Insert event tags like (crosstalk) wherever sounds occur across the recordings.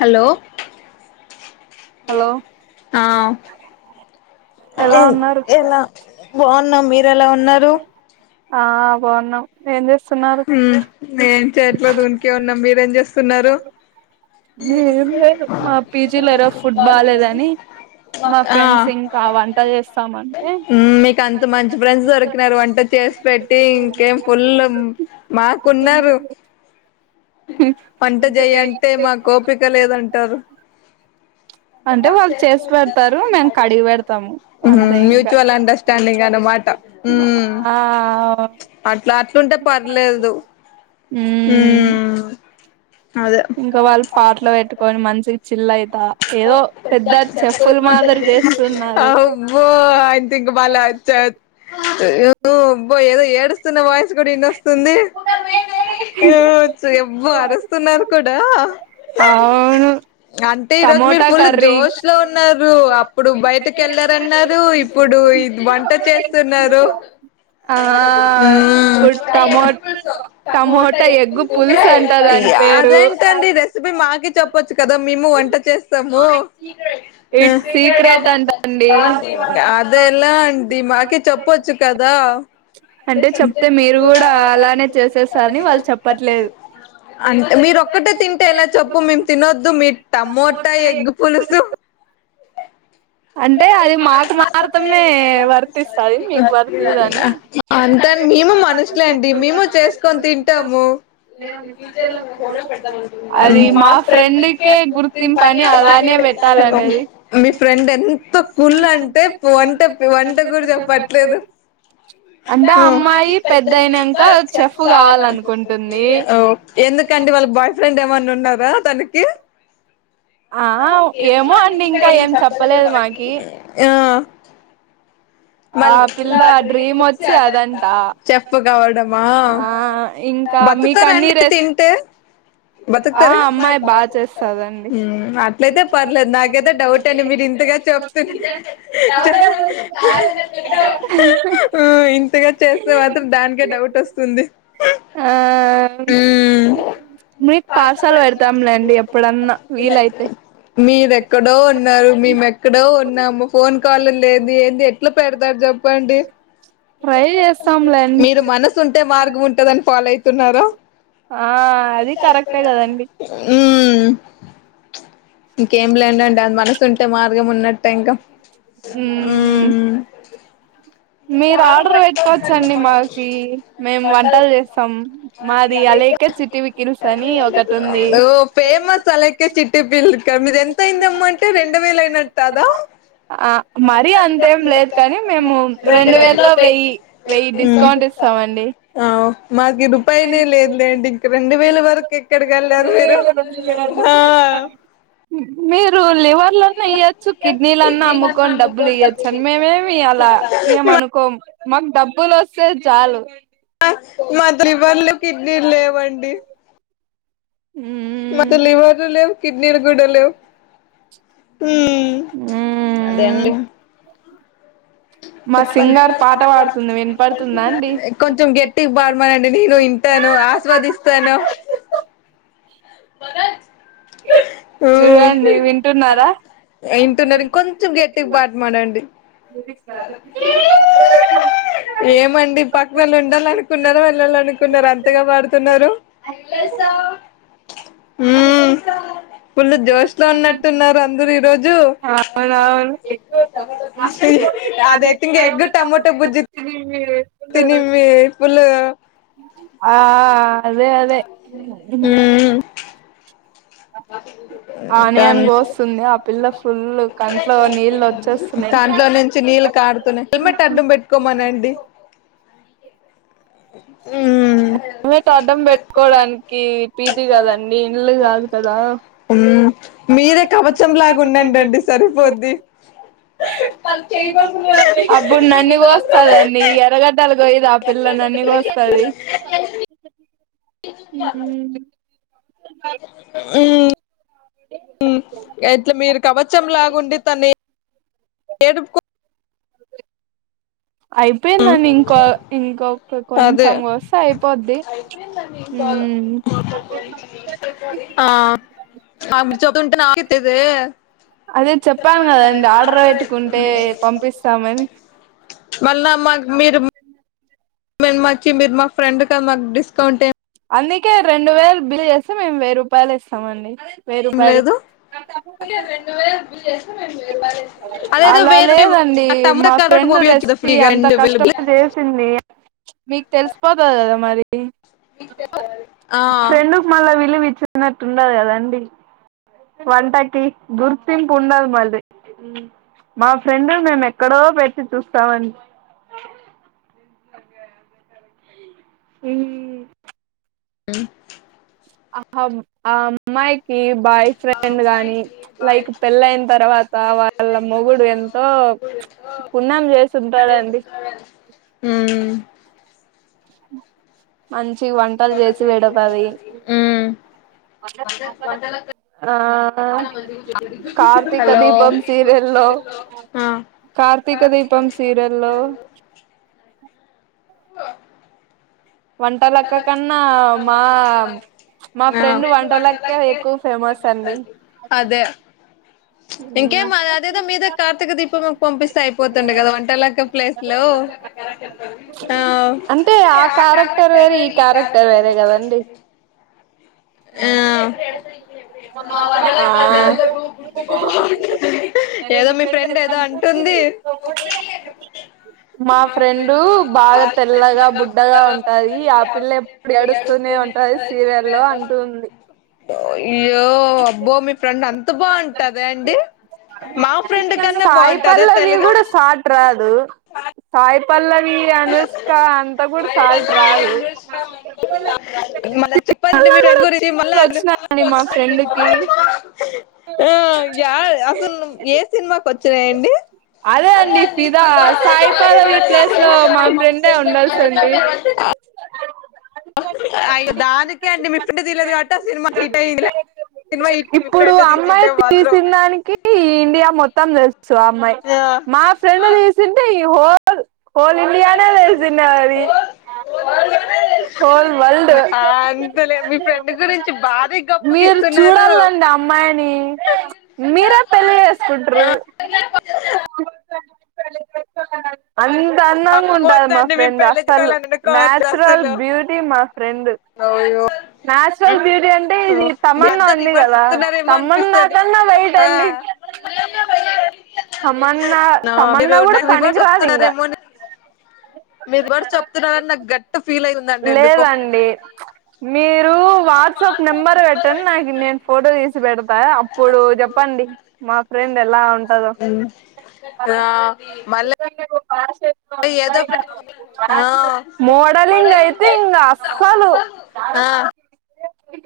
Hello hello hello ఎలా ఆ ఉన్నారు ఎలా బా ఉన్నాం మీరెలా ఉన్నారు ఆ బాగున్నామ్ ఏం చేస్త ఉమ్ ఏమ్ చేయట్లేదు ఊరికే ఉన్నాం మీరేం చేస్త తున్నారు ఏం లేదు మా పీజీలో ఈరోజు ఫుడ్ బాలేదని మా ఆ ఫ్రెండ్స్ ఇంకా వంట చేస్తామంటే మీకు అంత మంచి ఫ్రెండ్స్ దొరికినారు వంట చేసి పెట్టి ఇంకేం ఫుల్ ఆ కొన్నారు వంట చేయ్ అంటే మాకు ఓపిక లేదంటారు అంటే వాళ్ళు చేసి పెడతారు మేము కడిగి పెడతాము ఉమ్ అంతే ఇంకా మ్యూచువల్ అండర్స్టాండింగ్ అన్నమాట ఆ అట్లుంటది పర్లేదు ఉమ్... ఇంకా వాళ్ళు పాటలు పెట్టుకొని మంచి చిల్ అయితా ఏదో పెద్ద చెఫ్ఫులు మాదిరి చేస్తున్నారు అబ్బో ఆయనతో ఇంక బళ వచ్చబో ఏదో ఏడుస్తున్న వాయిస్ కూడా ఇన్నొస్తుంది ఉమ్ ఎవబో అరుస్తున్నారు కూడా అవును ఈ రోజు మీరు టమోటా ఫుల్ కర్రీ జోష్ లో ఉన్నారు అప్పుడు బయటకి వెళ్లారన్నారు ఇప్పుడు ఇది వంట చేస్తున్నారు ఆ ఉమ్ ఇప్పుడు టమో టమోటా ఎగ్గు పులుసు అంట దాని పేరు రెసిపీ మాకే చెప్పొచ్చు కదా మేము వంట చేస్తాము ఇట్స్ సీక్రెట్ అంటండి అదెలా అండి మాకు చెప్పొచ్చు కదా అంటే చెప్తే మీరు కూడా అలానే చేసేసారని వాళ్ళు చెప్పట్లేదు మీరొక్కటి తింటే ఎలా చెప్పు మేము తినొద్దు మీ టమో టా ఎగ్ పులుసు అంటే అది మాకు మాతమే వర్తిస్తది మీకు వర్తియదని అంతేని మేము మనుషులే అండి మేము చేసుకొని తింటాము అది మా ఫ్రెండ్కే గుర్తింపు పని అలానే పెట్టాలనేది మీ ఎంత కుళ్లు అంటే వంట వంట కూడా చెప్పట్లేదు అంటే అమ్మాయి పెద్దనాక చెఫ్ కావాలనుకుంటుంది ఎందుకంటే వాళ్ళ బాయ్ ఫ్రెండ్ ఏమన్నా ఉన్నారా దాని కి ఆ ఏమో అండి ఇంకా ఏం చెప్పలేదు మాకి మళ ఆ పిల్ల డ్రీమ్ వచ్చి అదంట చెప్పు కావడమా ఆ ఇంకా మీకు అన్ని బతుకాతారండి రెస్ తింటే ఆ బతుకుతారా అమ్మాయి బాగా చేస్తాదండి అట్లయితే పర్లేదు నాకైతే డౌట్ అని మీరు ఇంతగా చెప్తు ఇంతగా చేస్తే మాత్రం దానికే డౌట్ వస్తుంది ఆ మీకు పార్సల్ పెడతాంలేండి ఎప్పుడన్నా వీలైతే మీర ఎక్కడో ఉన్నారు మేము ఎక్కడో ఉన్నాము ఫోన్ కాల్ లేదు ఏది ఎట్లా పెడతారు చంపండి ట్రై చేస్తాంలేండి మీరు మనసు ఉంటే మార్గం ఉంటదని ఫాలో అయి తిన్నారా ఆ అది కరెక్టే కదండి ఇంకేంలేండండి అదిమనసు ఉంటే మార్గం ఉన్న ఇంక మ్మ్ హ్మ్ మీరు ఆర్డర్ పెట్టుకోవచ్చండి మనకి మాకి మేము వంటలు చేస్తాం మాది అలేఖ్య చిట్టి పికిల్స్ అని ఒకటి ఉంది ఓ ఫేమస్ అలైకే మీది ఎంత అయింది అమ్మా అంటే రెండు వేలు అయినట్టే కదా ఆ మరి మరీ అంతా అంతేం కాదు లేదు కానీ మేము రెండు కానీ వేల్లో వెయ్యి మేము వెయ్యి డిస్కౌంట్ ఇస్తామండి ఉమ్ మాకి రూపాయినే లేదుండి ఇంక రెండు వేల వరకు ఎక్కడికి వెళ్ళారు మీరు ఆ మీ ఇప్పుడు లివర్ లన్నా ఇయొచ్చు కిడ్నీలన్నా అమ్ముకొని డబ్బులు ఇయొచ్చు మేమేం ఇయ్యాలా ఏం అనుకోం మాకు డబ్బులు వస్తే చాలు మాకు లివర్ర్లు కిడ్నీలు లేవండి మాతో మ్మ్ లివర్ లెవ్ కిడ్నీలు కుడా లెవ్ హుం మ్మ్ అదేండి మా చెప్పండి సింగార్ పాట పాడుతుంది వినపడుతుందా అండి కొంచెం గట్టిగా పాడమనండి నేను వింటాను ఆస్వాదిస్తాను భరత్ ఊ చూడండి వింటున్నారా వింటున్నారు కొంచెం గట్టిగా పాడమనండి ఏమండీ పక్కవాళ్లు ఉండాలనుకుంన్నారా వెళ్లారనుకుంన్నారా అంతగా పాడుతున్నారు మ్ ఫుల్ జోష్‌లో ఉన్నట్టు ఉన్నారు అందరూ ఈరోజు అది అయితే ఎగ్ టమాటో బుర్జీ తిను మే ఫుల్ గా ఆ అదే అదే ఆనియన్ కానీ కోస్తుంది ఆ పిల్ల ఫుల్ కంట్లో నీళ్ళు కాంట్లో వచ్చేస్తున్నాయి నుంచి నీళ్ళు కాడుతున్నా హెల్మెట్ అడ్డం పెట్టుకోమనండి మ్ హెల్మెట్ అడ్డం పెట్టుకోడానికి పీజీ కదండి ఇల్లు కాదు కదా మ్మ్ మీరే కవచం లాగా ఉండండండి సరిపోద్ది ఎర్రగడ్డలు కోయాదు ఆ పిల్లా నన్నీ కోస్తది హ్మ్ మ్ మ్ ఎట్లా మీరు కవచంలాగుండి తనే ఏడుపుకో అ అయిపోయిందండి ఇంకో ఇంకొక అదే కొంచెం కోస్తే అయిపోద్ది మ్మ్ అదే చెప్పాను కదండి ఆర్డర్ పెట్టుకుంటే పంపిస్తామని అ (unintelligible) మాకు మీరు మేను మార్చి మీరు మా ఫ్రెండ్ కద మాకు డిస్కౌంట్ ఏ అందుకే రెండు వేలు బిల్ చేస్తే మేము వెయ్యి రూపాయలు ఇస్తామండి వేయిరూపాయలు లేదు అదేదో అలా వేరు మేము లేదండి ఆ టమోటా మా కరోట్ ఫ్రెండ్ పంపియొచ్చు కదా రెసిపీ ఫ్రీగా అంత రెండు వేలు కష్టపడి చేసింది మీకు తెలిసిపోతది కదా మరి ఆ ఫ్రెండ్ కి మల్ల విలువిచ్చే ఉన్నట్టు ఉండదు కదండి వంటకి గుర్తింపు ఉండాలి మరి మా ఫ్రెండ్ మేము ఎక్కడో పెట్టి చూస్తామనీ ఏ అహం హ మైక్ కి బాయ్ ఫ్రెండ్ గాని, లైక్ పెళ్ళ అయిన తర్వాత వాళ్ళ మొగుడు ఎంతో పున్నం చేసుంటాడండి. ఉమ్ మం ఛీ వంటలు చేసి పెడతాది ఉమ్ దీపం సీరియల్లో కార్తీక దీపం సీరియల్లో హలో వంటలక్క కన్నా మా మా ఆ ఫ్రెండ్ వంటలక్క ఎక్కువ ఫేమస్ అండి ఇంకే మా అదేదో మీద కార్తీక దీపం పంపిస్తే అయిపోతుండ కదా వంటలక్క ప్లేస్ లో ఆ అంటే ఆ క్యారెక్టర్ వేరు ఈ క్యారెక్టర్ వేరే కదండి ఆ ఏదో మీ ఫ్రెండ్ ఏదో అంటుంది మా ఫ్రెండు బాగా తెల్లగా బుడ్డగా ఉంటా ఉంటది సీరియల్లో అంటుంది అయ్యో అబ్బో మీ ఫ్రెండ్ అంత బాగు కదండీ మా ఫ్రెండ్ కన్నా సాయి బాగుంటదా పల్లవి తెల్లగా కూడా సాట్ రాదు సాయి పల్లవి అనుష్క అంతా కూడా సాల్ట్ రారు మళ్ళ చెప్పండి అలా మీరు కూడా వచ్చినాండి మా ఫ్రెండ్ కి (unintelligible) ఆ యా అసలు ఏ సినిమాకి వచ్చినాయండి అదే ఇంట్లో మా ఫ్రెండే ఉండాల్సింది అయ్యో దానికే అండి మీ ఫ్రెండ్ తీయలేదు కాబట్టి ఆ సినిమా హిట్ అయింది లేకపో సినిమా హిట్ ఐ ఇప్పుడు అమ్మాయి తీసినాదానికి ఈ ఇండియా మొత్తం తెలుసు ఆ మా ఫ్రెండ్ తీసింటే ఈ హోల్ హోల్ ఇండియానే తెలిసిందది, హోల్ వరల్డ్ ఆ అంతలే మీ ఫ్రెండ్ గురించి భారీ మీరు గొప్పగిస్తున్నారు చూడాలండి అమ్మాయిని మీరే పెళ్లి చేసుకుంటారు ఆ (unintelligible) అవి ఎంత అందంగా ఉంటది మా వద్దండి మేము ఫ్రెండ్, పెళ్లి అసలు చేసుకోవాలని అనుకోవట్లే నచురల్ అసలు బ్యూటీ మా ఫ్రెండ్ అయ్యో నాచురల్ బ్యూటీ అంటే ఇది మీ తమన్నా అంతా ఉంది రివర్స్ కదా చెప్తున్నారేమో తమన్నా అనిపిస్తది కన్నా వైట్ ఆ అండి తమన్నా నా మీరు తమన్నా కూడా పనికి రాదు ఇంగ రివర్స చెప్తున్నారని నాకు గట్ ఫీల్ అయి లేదండి మీరు వాట్సాప్ నెంబర్ పెట్టండి, నాకు నేను ఫోటో తీసి పెడతా అప్పుడు చెప్పండి మా ఫ్రెండ్ ఎలా ఉం ఆ మల్ల పాస్ పో ఏదప్పు ఆ మోడలింగ్ అయితే ఇంకా అసలు ఆ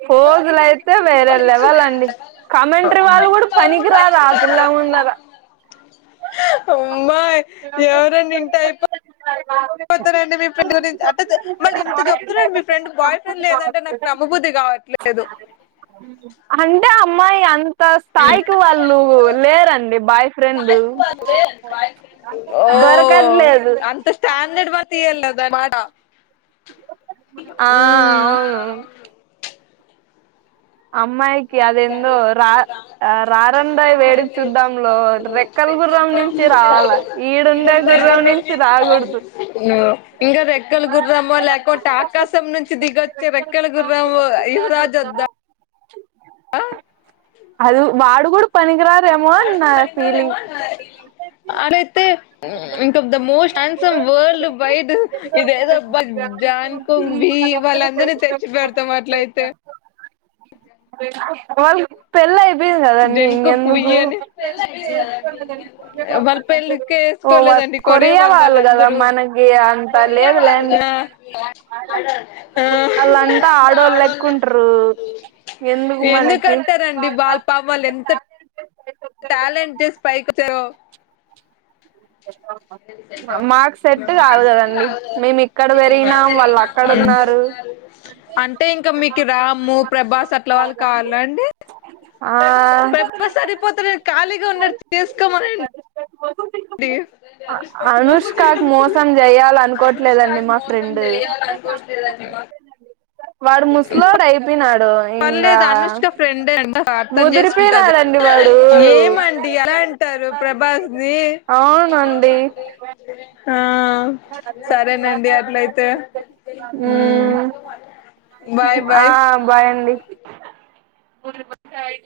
ఫోజులయితే వేరే లెవల్ండి కమెంటరీ వాళ్ళు కూడా పనికి రాదు ఆ పిల్ల ముందర అమ్మో ఎవరైనా వింటే అయిపో పోతానండి మీ ఫ్రెండ్ అంటే మళ్ళీ ఇంత చెప్తున్నాండి మీ ఫ్రెండ్ బాయ్ ఫ్రెండ్ లేదంటే నాకు నమ్మబుద్ధి కావట్లేదు అంటే అమ్మాయి అం అంతా స్థాయికి వాళ్ళు లేరండి బాయ్ ఫ్రెండ్ ఓ దొరకట్లేదు అంత స్టాండర్డ్ భర్త అవసరం లేదా మాట ఆ అవును అమ్మాయికి అదేందో రా రారందాయి వేడుకి చూద్దాంలో రెక్కల గుర్రం నుంచి రావాల ఈడుండే గుర్రం నుంచి రాకూడదు ఇంకా రెక్కల గుర్రమో లేకుంటే ఆకాశం నుంచి దిగొచ్చి రెక్కల గుర్రము యువరాజు వద్దా చిప్ అది వాడు కూడా పనికిరారేమో అని నా ఫీలింగ్ అలైతే ఇంకా the most handsome world wide ఇదేదో అబ్బ జాన్ కుంగ్ బి వాళ్ళందరినీ తెచ్చి పెడతాం అట్లయితే వాళ్ళు దేనికో క్యూయాని వాళ్ళ పెళ్ళికే ఓ ఒపుకోలేదండి కొరియా కొరియావాళ్ళు వాళ్ళు కదా వాళ్ళందరూ మనకి అంత లేదులేండి ఆ ఆ వాళ్ళంతా ఆడోళ్ళు లెక్కుంటారు ఎందుకు మనకి ఎందుకంటరండ ది వాళ్ల్ పా వాళ్ళ ఎంత టేలెంట్ చేసి పైకి వచ్చారూ మాకు సెట్ కాదు కదండి మేము ఇక్కడ పెరిగినాం వాళ్ళు అక్కడ ఉన్నారు అంటే ఇంకా మీకు రాము ప్రభాస్ అట్ల వాళ్ళు కావాలాఅండి ఆ ప్రభా సరిపోతడు ఖాళీగా ఉన్నడు చేసుకోమనండి మొత్త ప్లీజ్ అనుష్కకి మోసం చెయ్యాల అనుకోట్లేదండి మా మోసం ఫ్రెండ్ చేయాలి అనుకోట్లేదండి మా వాడు ముసలోడు అయిపోయినాడు ఇంగా పర్లేదు అనుష్క ఫ్రెండే అంట అర్థం చేసుకుంటది ముదిరిపోయినాడండి వాడు ఏమండి అలా అంటారు ప్రభాస్ ని అవునండి ఆ సరేనండి అట్లయితే ఉమ్ బాయ్ బాయ్ ఆ బాయండి అండి వదిలి పే చాయ్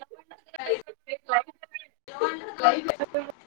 పండు క్లైమెట్